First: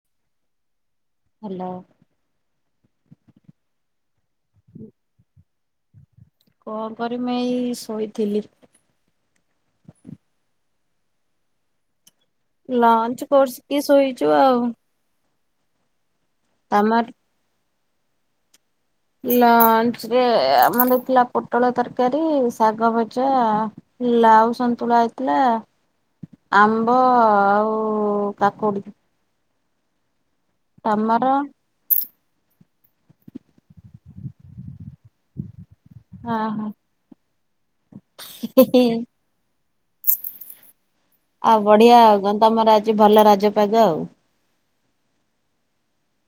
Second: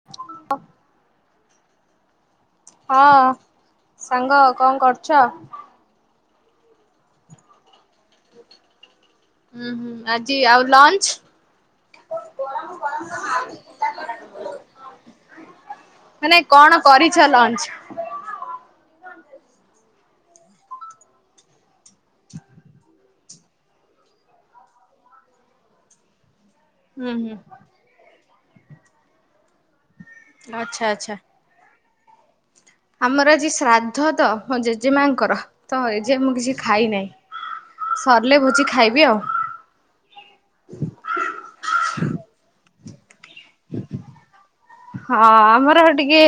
ହ ହ୍ୟାଲୋ। ହଁ ସାଙ୍ଗ କଣ କରୁଛ? କଣ କରିମୀ ଏଇ ଶୋଇଥିଲି। ଉ ହୁଁ ଆଜି ଆଉ ଲଞ୍ଚ ଲଞ୍ଚ କରସିକି ଶୋଇଛୁ ଆଉ। ମାନେ କଣ ଆମର କରିଛ ଲଞ୍ଚ? ଲଞ୍ଚ ରେ ଆମର ଥିଲା ପୋଟଳ ତରକାରୀ ଶାଗ ଭଜା ଲାଉ ସନ୍ତୁଳା ହେଇଥିଲା। ଆମ୍ବ ହୁଁ ହୁଁ ଆଉ କାକୁଡି। ଆଛା ଆଛା। ତମର ଆମର ଆଜି ଶ୍ରାଦ୍ଧ ତ ମୋ ଜେଜେମାଙ୍କର। ତ ଏ ଯେ ମୁଁ କିଛି ଓହୋ ଖାଇ ନାହିଁ ସରିଲେ ହିଁ ଭୋଜି ହିଁ ଖାଇବି ଆଉ। ଆଉ ବଢିଆ ଆଉ ତମର ଆଜି ଭଲ ରାଜପାଗ ଆଉ। ହଁ ଆମର ଟିକେ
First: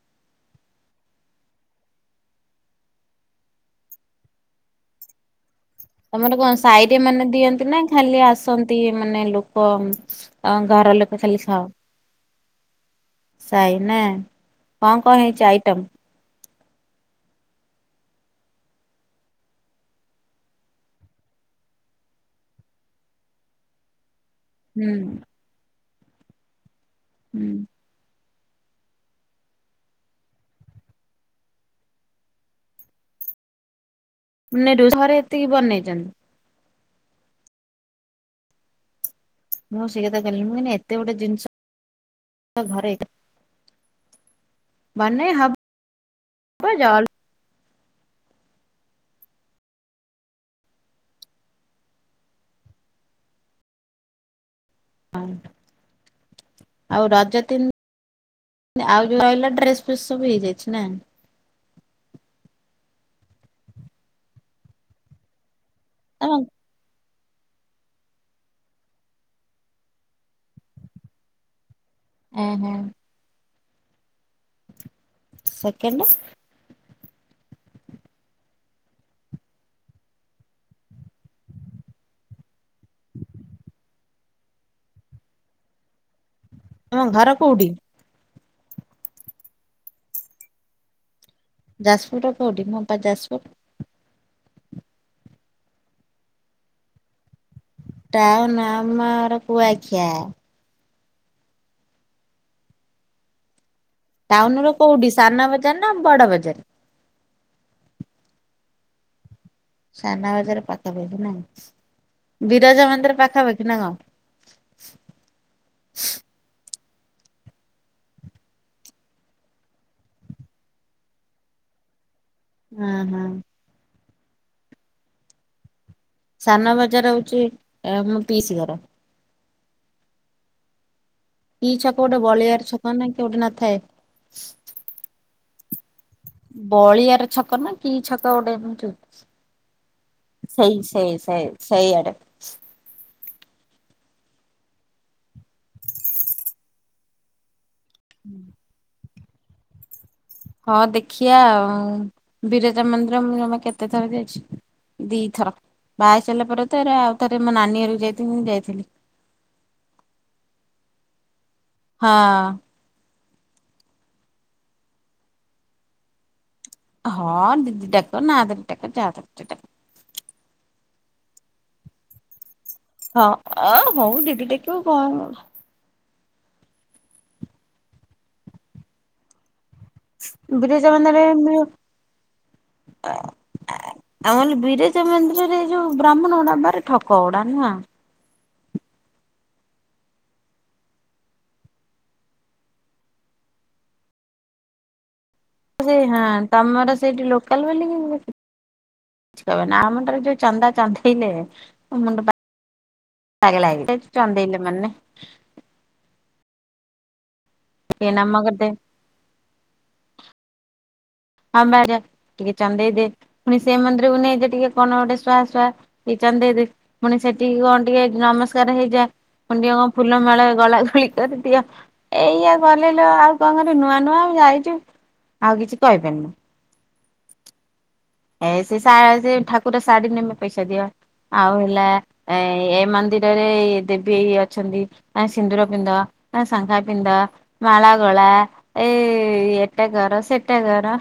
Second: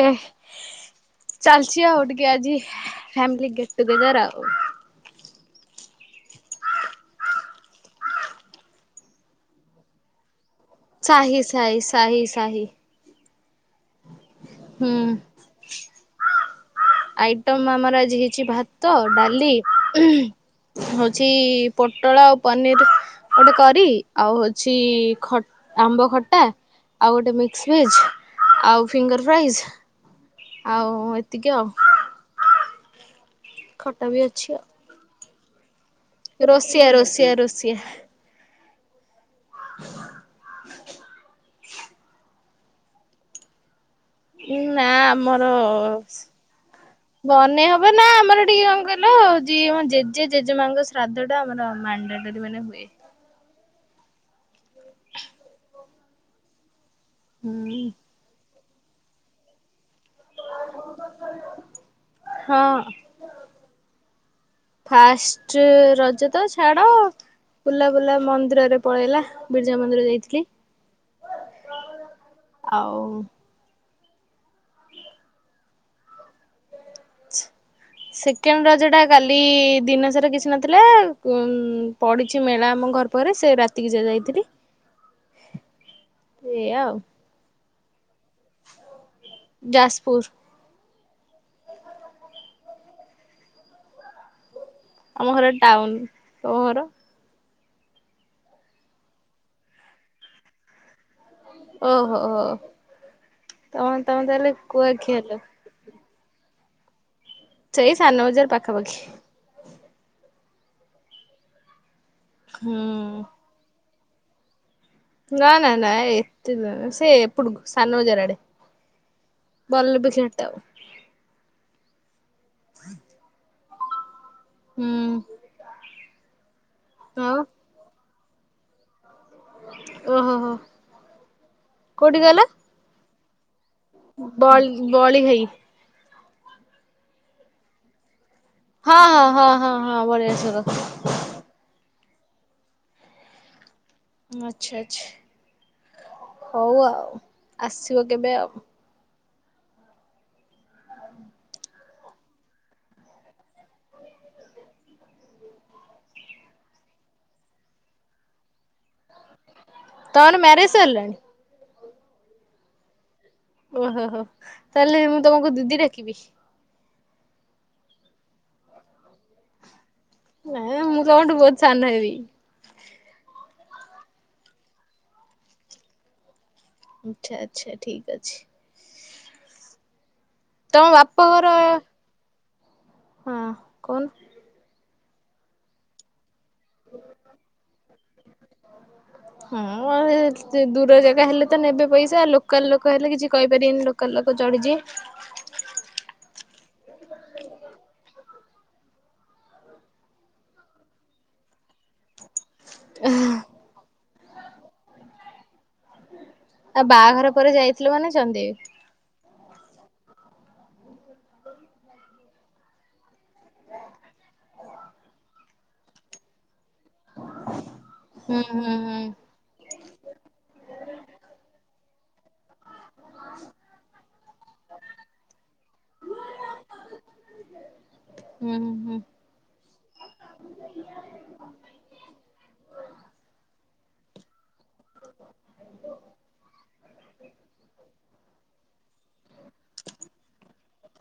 ଚାଲଛି ଆଉ ଟିକେ ଆଜି ଫ୍ୟାମିଲ ଗେଟ ଟୁଗେଦର ଆଉ। ତମର କଣ ସାହିରେ ମାନେ ଦିଅନ୍ତି ନା ଖାଲି ଆସନ୍ତି ମାନେ ଲୋକ ତମ ଘର ଲୋକ ଖାଲି ସାହି ଖାଓ? ସାହି ସାହି ସାହି ସାଇ ନା ହୁଁ। କଣ କଣ ହେଇଛି ଆଇଟମ? ଆଇଟମ ଆମର ଆଜି ହେଇଛି ଭାତ ଡାଲି ହଉଛି ପୋଟଳ ଆଉ ପନିର ଗୋଟେ କରି ଆଉ ହଉ ଛି ହୁଁ ଖ ଆମ୍ବ ଖଟା ଆଉ ଗୋଟେ ହୁଁ। ମିକ୍ସ ଭେଜ ଆଉ ଫିଙ୍ଗର ଫ୍ରାଇଜ ଆଉ ଏତିକି ଆଉ। ଖଟା ବି ଅଛି ଆଉ। ମାନେ ଘରେ ଏତିକି ବନେଇଛନ୍ତି। ରୋଷିଆ ରୋଷିଆ ରୋଷିଆ ମୁଁ ସେଇ କଥା କଲି ମୁଁ ଏତେ ଗୋଟେ ଜିନିଷ ଘରେ ଉ ନା ବନେଇ ଆମର ହବ ଜଲ୍ ବନେଇ ହବ ନା ଆମର ଟିକେ କଣ କହିଲ ଯିଏ ଆମ ଜେଜେ ଜେଜେମାଙ୍କ ଶ୍ରାଦ୍ଧ ଟା ଆମର ମାଣ୍ଡ ଟୋରି ମାନେ ହୁଏ। ହ ଆଉ ରଜ ତିନି ହୁଁ ଆଉ ଯଉ ରହିଲା ଡ୍ରେସ ଫେସ୍ ସବୁ ହେଇଯାଇଛି ନା? ହଁ ଫାଷ୍ଟ ତମ ରଜ ତ ଛାଡ ବୁଲା ବୁଲା ମନ୍ଦିରରେ ପଳେଇଲା ବିର୍ଜା ମନ୍ଦିର ଯାଇଥିଲି। ଏ ହେଁ। ଆଉ ସେକେଣ୍ଡ ସେକେଣ୍ଡ ରଜଟା କାଲି ଦିନସାରା କିଛି ନଥିଲା ଉ ପଡିଛି ମେଳା ଆମ ଘର ପରେ ସେ ରାତିକି ଯ ଯାଇଥିଲି। ତମ ଘର କୁଉଠି? ଯାଜପୁରୁ। ଯାଜପୁର ର କଉଠି? ମୋ ପା ଯାଜପୁର। ଆମ ଘର ଟାଉନ। ତମ ଘର? ଟାଉନୁ ଆମ ଘର କୁଆଖିଆ। ଓହୋ ହୋ ତମ ଟାଉନ ର କୋଉଠି ସାନା ବଜାର ନା ବଡ ବଜାର। ସେଇ ସାନ ବଜାର ପାଖାପାଖି। ସାନ ବାଜାର ପାଖାପଖି ନା ହୁଁ ବିରାଜା ମନ୍ଦିର ପାଖାପାଖି ନା କ'ଣ? ନା ନା ନା ଏତ ସେ ସାନବଜାର ଆଡ଼େ। ବଲରେ ବି ଖେଳିଟେ ଆଉ। ଓହୋ ହୁଁ। ସାନ ବଜାର ଆଉ ହଉଛି ମୁଁ ପିଇସି ଘର। ଓହୋ ହୋ। କି ଛକ କୋଉଠି ଗୋଟେ ବଳିଆର ଛକ ନା କି ଗୋଟେ ନଥାଏ। ବଳ ବଳିଘାଇ। ବଳିଆର ଛକ ନା କି ଛକ ଗୋଟେ। ହଁ ହଁ ହଁ ହଁ ହଁ ବଳିଆ ସର ସେଇ ସେଇ ସେ ସେଇ ଆଡ଼େ। ଆଚ୍ଛା ଆଚ୍ଛା। ହଉ ଆଉ। ଆସିବ କେବେ ଆଉ। ହଁ ଦେଖିଆ ଆଉ। ବିରଜା ମନ୍ଦିର ମୁଁ ଜମା କେତେ ଥର ଯାଇଛି ଦି ଥର। ବାହା ସାରିଲା ପରେ ତରେ ଆଉ ଥରେ ମୋ ନାନୀରକୁ ଯାଇଥିଲି ମୁଁ ଯାଇଥିଲି। ତମର ମ୍ୟାରେଜ ସାରିଲାଣି? ହଁ। ଓହୋ ହୋ ତାହେଲେ ମୁଁ ତମକୁ ଦିଦି ଡାକିବି। ହଁ ଦିଦି ଡାକ ନାଁ ଦରି ଡାକ ଯାହା ଡାକୁଚ ଡାକ। ହେଲା ଏ ମୁଁ ତମଠୁ ବହୁତ ସାନ ହେବି। ହଁ ଅ ହଉ ଦିଦି ଡାକିବୁ କ'ଣ ହେଲା? ଆଚ୍ଛା ଆଚ୍ଛା। ଠିକ୍ ଅଛି। ତମ ବିରଜା ବାପ ମନ୍ଦିରରେ ଘର ମିଳିଅ। ହଁ ଏ ଏ କହୁନ? ଆମ ବିର। ମନ୍ଦିରରେ ଏଇ ଯୋଉ ବ୍ରାହ୍ମଣ ଗୁଡା ଭାରି ଠକ ଗୁଡା ନାଁ। ହୁଁ ଦୂର ଜାଗା ହେଲେ ତ ନେବେ ପଇସା ଲୋକାଲ ଲୋକ ହେଲେ କିଛି କହିପାରିବେନି ଲୋ। ଲୋକାଲ ଲୋକ ଚଢ଼ିଯିବେ। ସେ ହଁ ତମର ସେଇଠି ଲୋକାଲ ବୋଲି କି। କିଛି କହିବ ନି। ଆ ମୁଣ୍ଡରେ ଯୋଉ ଚନ୍ଦା ଚନ୍ଦେଇଲେ ମୁଣ୍ଡ। ପାଗଳ। [unintelligible] ପାଗଳ ହୋଇଗଲି ଚନ୍ଦେଇଲେ ମାନେ। ଆ ବାହାଘର ପରେ ଯାଇଥିଲୁ ମାନେ ଚନ୍ଦେଇବେ। ହଁ ବାଜା ଟିକେ ଚନ୍ଦେଇଦି ପୁଣି ସେ ମନ୍ଦିରକୁ ନେଇ ଯେ ଟିକେ କଣ ଗୋଟେ ଶୁଆ ଶୁହା। ଚନ୍ଦେଇ ଦେ ପୁଣି ସେଠିକି କଣ ଟିକେ ହୁଁ ହୁଁ ନମସ୍କାର ହୁଁ ହେଇଯା। ନିଅ ଫୁଲ ମାଳା ଗଳା ଗଳି କରି ଦିଅ। ଏଇଆ ଗଲେଲୋ ଆଉ କଣ କରିଲୁ ନୂଆ ନୂଆ ଯାଇଛୁ ଆଉ କିଛି କହିପାରନୁ। ଏ ହୁଁ ସେ ହୁଁ ଠାକୁର। ପୁରା ଶାଢୀ ନେମେ ପଇସା ଦିଅ। ଆଉ ହେଲା ଏ ଏ ମନ୍ଦିରରେ ଦେବୀ। ଅଛନ୍ତି ସିନ୍ଦୁର ପିନ୍ଧାଅ। ସାଙ୍ଖା ପିନ୍ଧାଅ। ମାଳା ଗଳା। ଏଇ ଏଟା କର। ସେଟା କର।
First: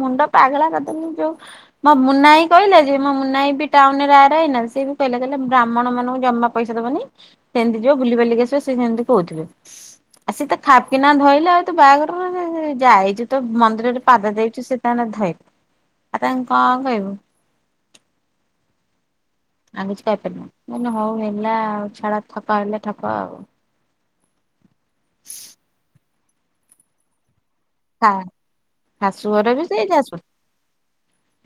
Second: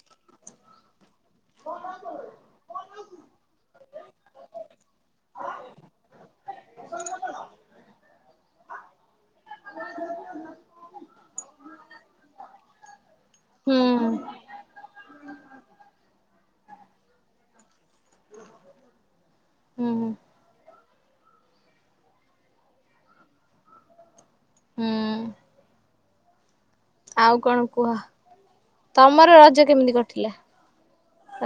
ମୁଣ୍ଡ ପାଗଳା କରିଦନି ଯୋଉ। ମୋ ମୁନାଇ କହିଲା ଯେ ମୋ ମୁନାଇ ବି ଟାଉନ ରେ ଆର ଆଇ ନା ସେ ବି କହିଲା। କଇଲା ବ୍ରାହ୍ମଣ ମାନଙ୍କୁ ଜମା। ପଇସା ଦବନି ସେମିତି ଯିବ ବୁଲି ବାଲିକି ଆସିବ। ସେ ସେମିତି କଉଥିବେ। ଆଉ ସେ ତ ଖାପକିନା ଧଇଲେ। ଆଉ ତ ବାହାଘର ର ଯାଇଛୁ ତ ହୁଁ ମନ୍ଦିରରେ ହୁଁ ପାଦ ଦେଇଛୁ ସେ। ତା ଧଇ ଆଉ ତାଙ୍କୁ କଅଣ କଇବୁ। ଆଉ କିଛି ହୁଁ କଇପାରିବୁନି। ମୁଁ କଇଲି ହୋଉ ହେଲା ଆଉ ଛାଡ ଠକ ହେଲେ ଠକ ଆଉ। ହୁଁ। ଆଉ କଣ କୁହ? ହା ତମର ରଜ ଶାଶୂଘର ବି ସେ କେମିତି ଯାଜ କଟିଲା?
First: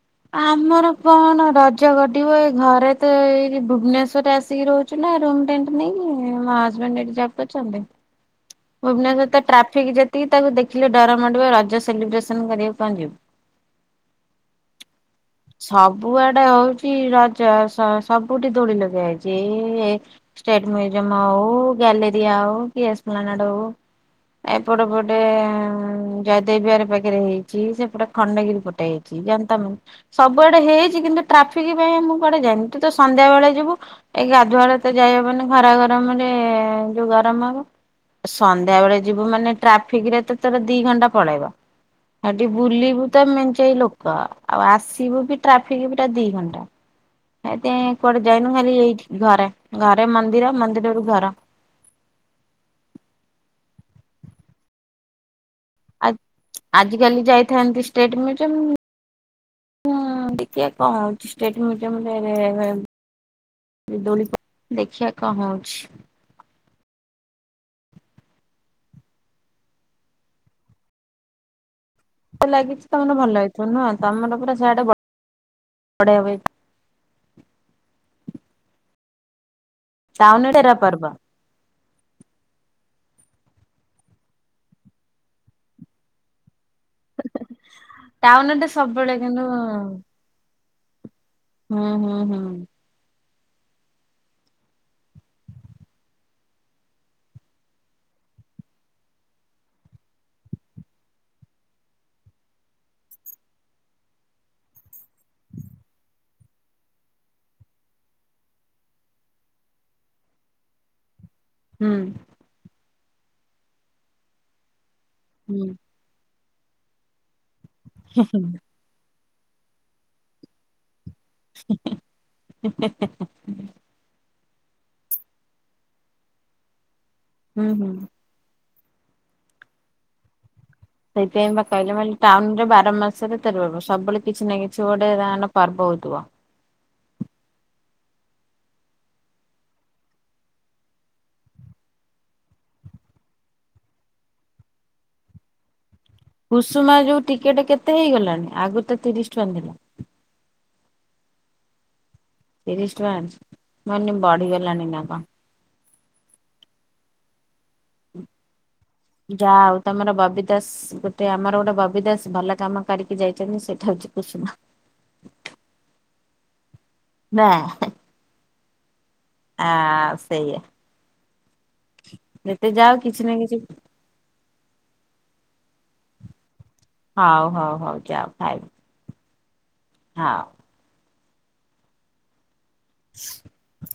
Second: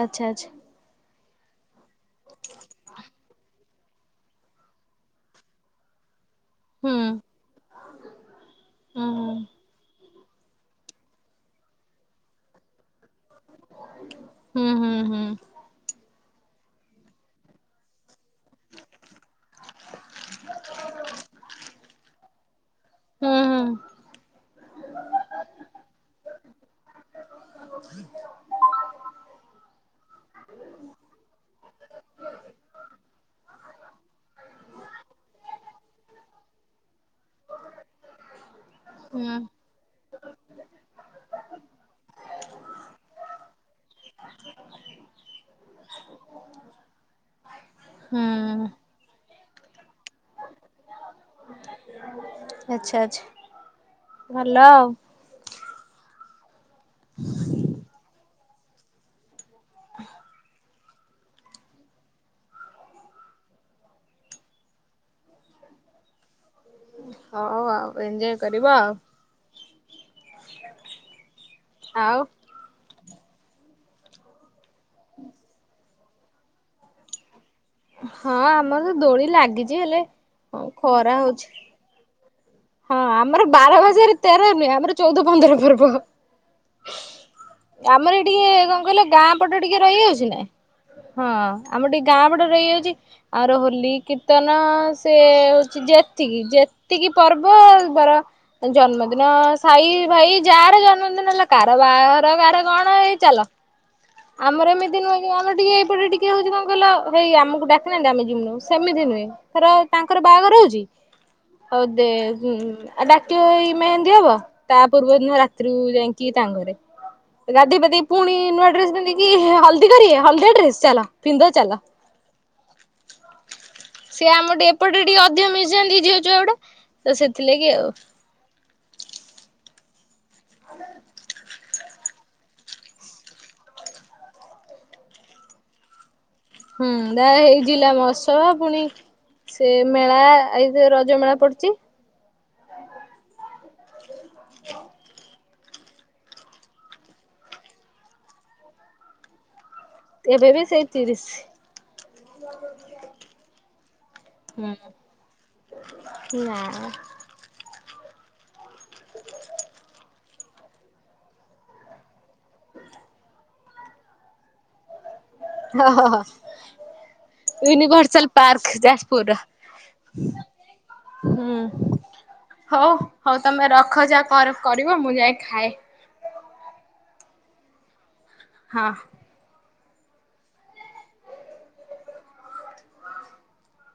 ଆଚ୍ଛା ଆଚ୍ଛା ଆମର କଣ ରଜ ଘଟିବ ଏ ଘରେ ତ ଏଇ ଭୁବନେଶ୍ଵରରେ ଆସିକି ରହୁଛୁ ନା। [unintelligible] ନେଇକି ମୋ ହୁଁ ହଜବେଣ୍ଟ [unintelligible] ହୁଁ ଭୁବେନଶ୍ୱର ତ ଟ୍ରାଫିକ ଯେ, ଟିକେ ତାକୁ ଦେଖିଲେ ଡର ମଡ଼ିବ ରଜ ସେଲିବ୍ରେସନ କରିବାକୁ ପହଞ୍ଚିବ। ହୁଁ ହୁଁ ହୁଁ। ସବୁଆଡେ ହଉଛି ରଜ ସବୁଠି ଦୋଳି ଲଗେଇ ଏଇ ଷ୍ଟେଟ ମ୍ୟୁଜିୟମ ଆଉ ଗ୍ୟାଲରି ଆଉ ହୁଁ ଏକ୍ସମ୍ୟାଟ ହୁଁ ହୋଉ। ଏପଟେ ପଟେ ଜୟଦେବ ବିହାର ପାଖରେ ହେଇଛି ସେପଟେ ଖଣ୍ଡଗିରି ପଟେ ହେଇଛି। ଜନ୍ତା ମାନ ସବୁଆଡେ ହେଇଛି କିନ୍ତୁ ଟ୍ରାଫିକ ପାଇଁ ମୁଁ କୁଡେ ଯାଇନି ତୁ ତ ସନ୍ଧ୍ୟା ବେଳେ ଯିବୁ। ଏଇ ଗାଧୁଆଡ ତ ଯାଇହବନି ଖରା ଗରମରେ ଯୋଉଁ ଗରମ ହବ। ସନ୍ଧ୍ୟା ବେଳେ ହୁଁ ଯିବୁ ମାନେ ଟ୍ରାଫିକ ରେ ତ ତୋର ଦି ଘଣ୍ଟା ପଳେଇବ। ହେଠି ବୁଲିବୁ ତ ମେଞ୍ଚାଇ ଲୋକ ଆଉ ଆସ ଠିବୁ ଟ୍ରାଫିକ ପା ଦି ଘଣ୍ଟା ଏତ କୁଆଡେ ଯାଇନୁ ହୁଁ ଖାଲି ଏଇ ଘରେ। ଘରେ ମନ୍ଦିର ମନ୍ଦିରରୁୁ ଘର। ଆଚଛା ଆଛା ଭଲ ଆଉ। ଆଜ କାଲି ଯାଇଥାନ୍ତି ଷ୍ଟେଟ ମିଉଜିୟମ ଦେଖ ହ ଷ୍ଟେଟ ମିଜୟମ ରେ ବି ଦୋଳି ଦେଖିବା କଣ ହଉଛି। ହଉ ଆଉ ଏଞ୍ଜୟ କରିବ ଆଉ। ଆଉ ଲାଗିଛି ତମର ଭଲ ହେଇଥିବ ନୁହଁ ତମର ପୁରା ସିଆଡେ ହୁଁ। [unintelligible] ହଁ ଆମର ତ ଦୋଳି ଲାଗିଛି ହେଲେ ଟାଉନୁ ହଁ ରେ [unintelligible] ଖରା ହଉଛି ହଁ ଆମର ବାରବାଜାରେ ତେର ନୁହେଁ ଆମର ଚଉଦ ପନ୍ଦର ପର୍ବ। ଆମର ଟିକେ ଟାଉନରେ କଣ କହିଲ ସବୁବେଳେ ଗାଁ କିନ୍ତୁ ପଟ ଟିକେ ରହିଯାଉଛି ନା? ହଁ ହୁଁ ଆମର ଟିକେ ହୁଁ ଗାଁ ହୁଁ ପଟ ରହିଯାଉଛି। ଆର ହୋଲି କୀର୍ତ୍ତନ ସେ ହଉଛି ଯେତିକି ଯେତିକି ପର୍ବ ବରା ଜନ୍ମଦିନ ସାଇ ଭାଇ ଯାହାର ଜନ୍ମଦିନ ହେଲା କାର ବାହାର କାର କଣ ଏଇ ଚାଲ। ଆମର ଏମିତି ନୁହେଁ ଆମ ଟିକେ ଏପଟେ ଟିକେ ହଉଛି କିଲ ହେଇ ଆମକୁ ଡାକନାହାନ୍ତି ଆମେ ଜିମୁ ସେମିତି ନୁହଁ। ତାଙ୍କର ବାହାଘର ହହୁଛି? ହୁଁ ସେ ଉଁ ଡାକିବେ ମେହେନ୍ଦୀ ହବ ତା ପୂର୍ବ ଦିନ ରାତିରୁ ହୁଁ। ଯାଇକି କି ତାଙ୍କରେ ଗାଧହେଇ ପାଧେଇକି ପୁଣି ନୂଆ ଡ୍ରେସ କି ହଳଦୀ କରିବେ ହଳଦିଆ ଡ୍ରେସ ଚାଲ। ପିନ୍ଦ ଚାଲ। ସିଏ ଆମର ଟିକେ ଏପଟେ ଟିକେ ଅଧିକ ମିଶିଆନ୍ତି ଝିଅ ଛୁଆ ଗୁଡା ତ ହୁଁ ସେଥିଲାଗି ହୁଁ। ଆଉ। ଆ ସେଇଥିପାଇଁ ବା କହିଲେ ମ ଟାଉନ ରେ ବାର ମାସରେ ତେର ପର୍ବ ସବୁବେଳେ କିଛି ନା କିଛି ଗୋଟେ ଯାହାହେଲେ ପର୍ବ ହଉଥିବ। ହୁଁ ତାହେଲେ ଏଇ ଜିଲ୍ଲା ମୋହଶବ ଫୁଣି ସେ ମେଳା ଏଇ ରଜ ମେଳା ପଡୁଛି। ହ କୁସୁମା ଯୋଉ ଟିକେଟ କେତେ ହେଇଗଲାଣି ଆଗରୁ ତ ତିରିଶ ଟଙ୍କା ଥିଲା? ଏବେ ବି ସେଇ ତିରିଶ। ତିରିଶ ଟଙ୍କା ମୁଁ କହିଲି ବଢିଗଲାଣି ନା ହୁଁ କଣ? ନା। ଯା ଆଉ ତମର ବବି ଦାସ ଗୋଟେ ଆମର ଗୋଟେ ବବି ଦାସ ଭଲ କାମ କରିକି ଯାଇଛନ୍ତି ସେଇଟା ହଉଛି କୁସୁମା। ହ ହ ହ ନା ୟୁନଭର୍ସଲ ପାର୍କ ଯାଜପୁର। ଆ ସେଇଆ। ହୁଁ ଯେତେ ହଉ ଯାଉ କିଛି ନା ହଉ କିଛି ତମେ ରଖ ଯା କରିବ ମୁଁ ଯାଇ ଖାଏ। ହାଉ ହଉ ହଉ ଯାଅ। ହଁ। ହଁ। [inaudible]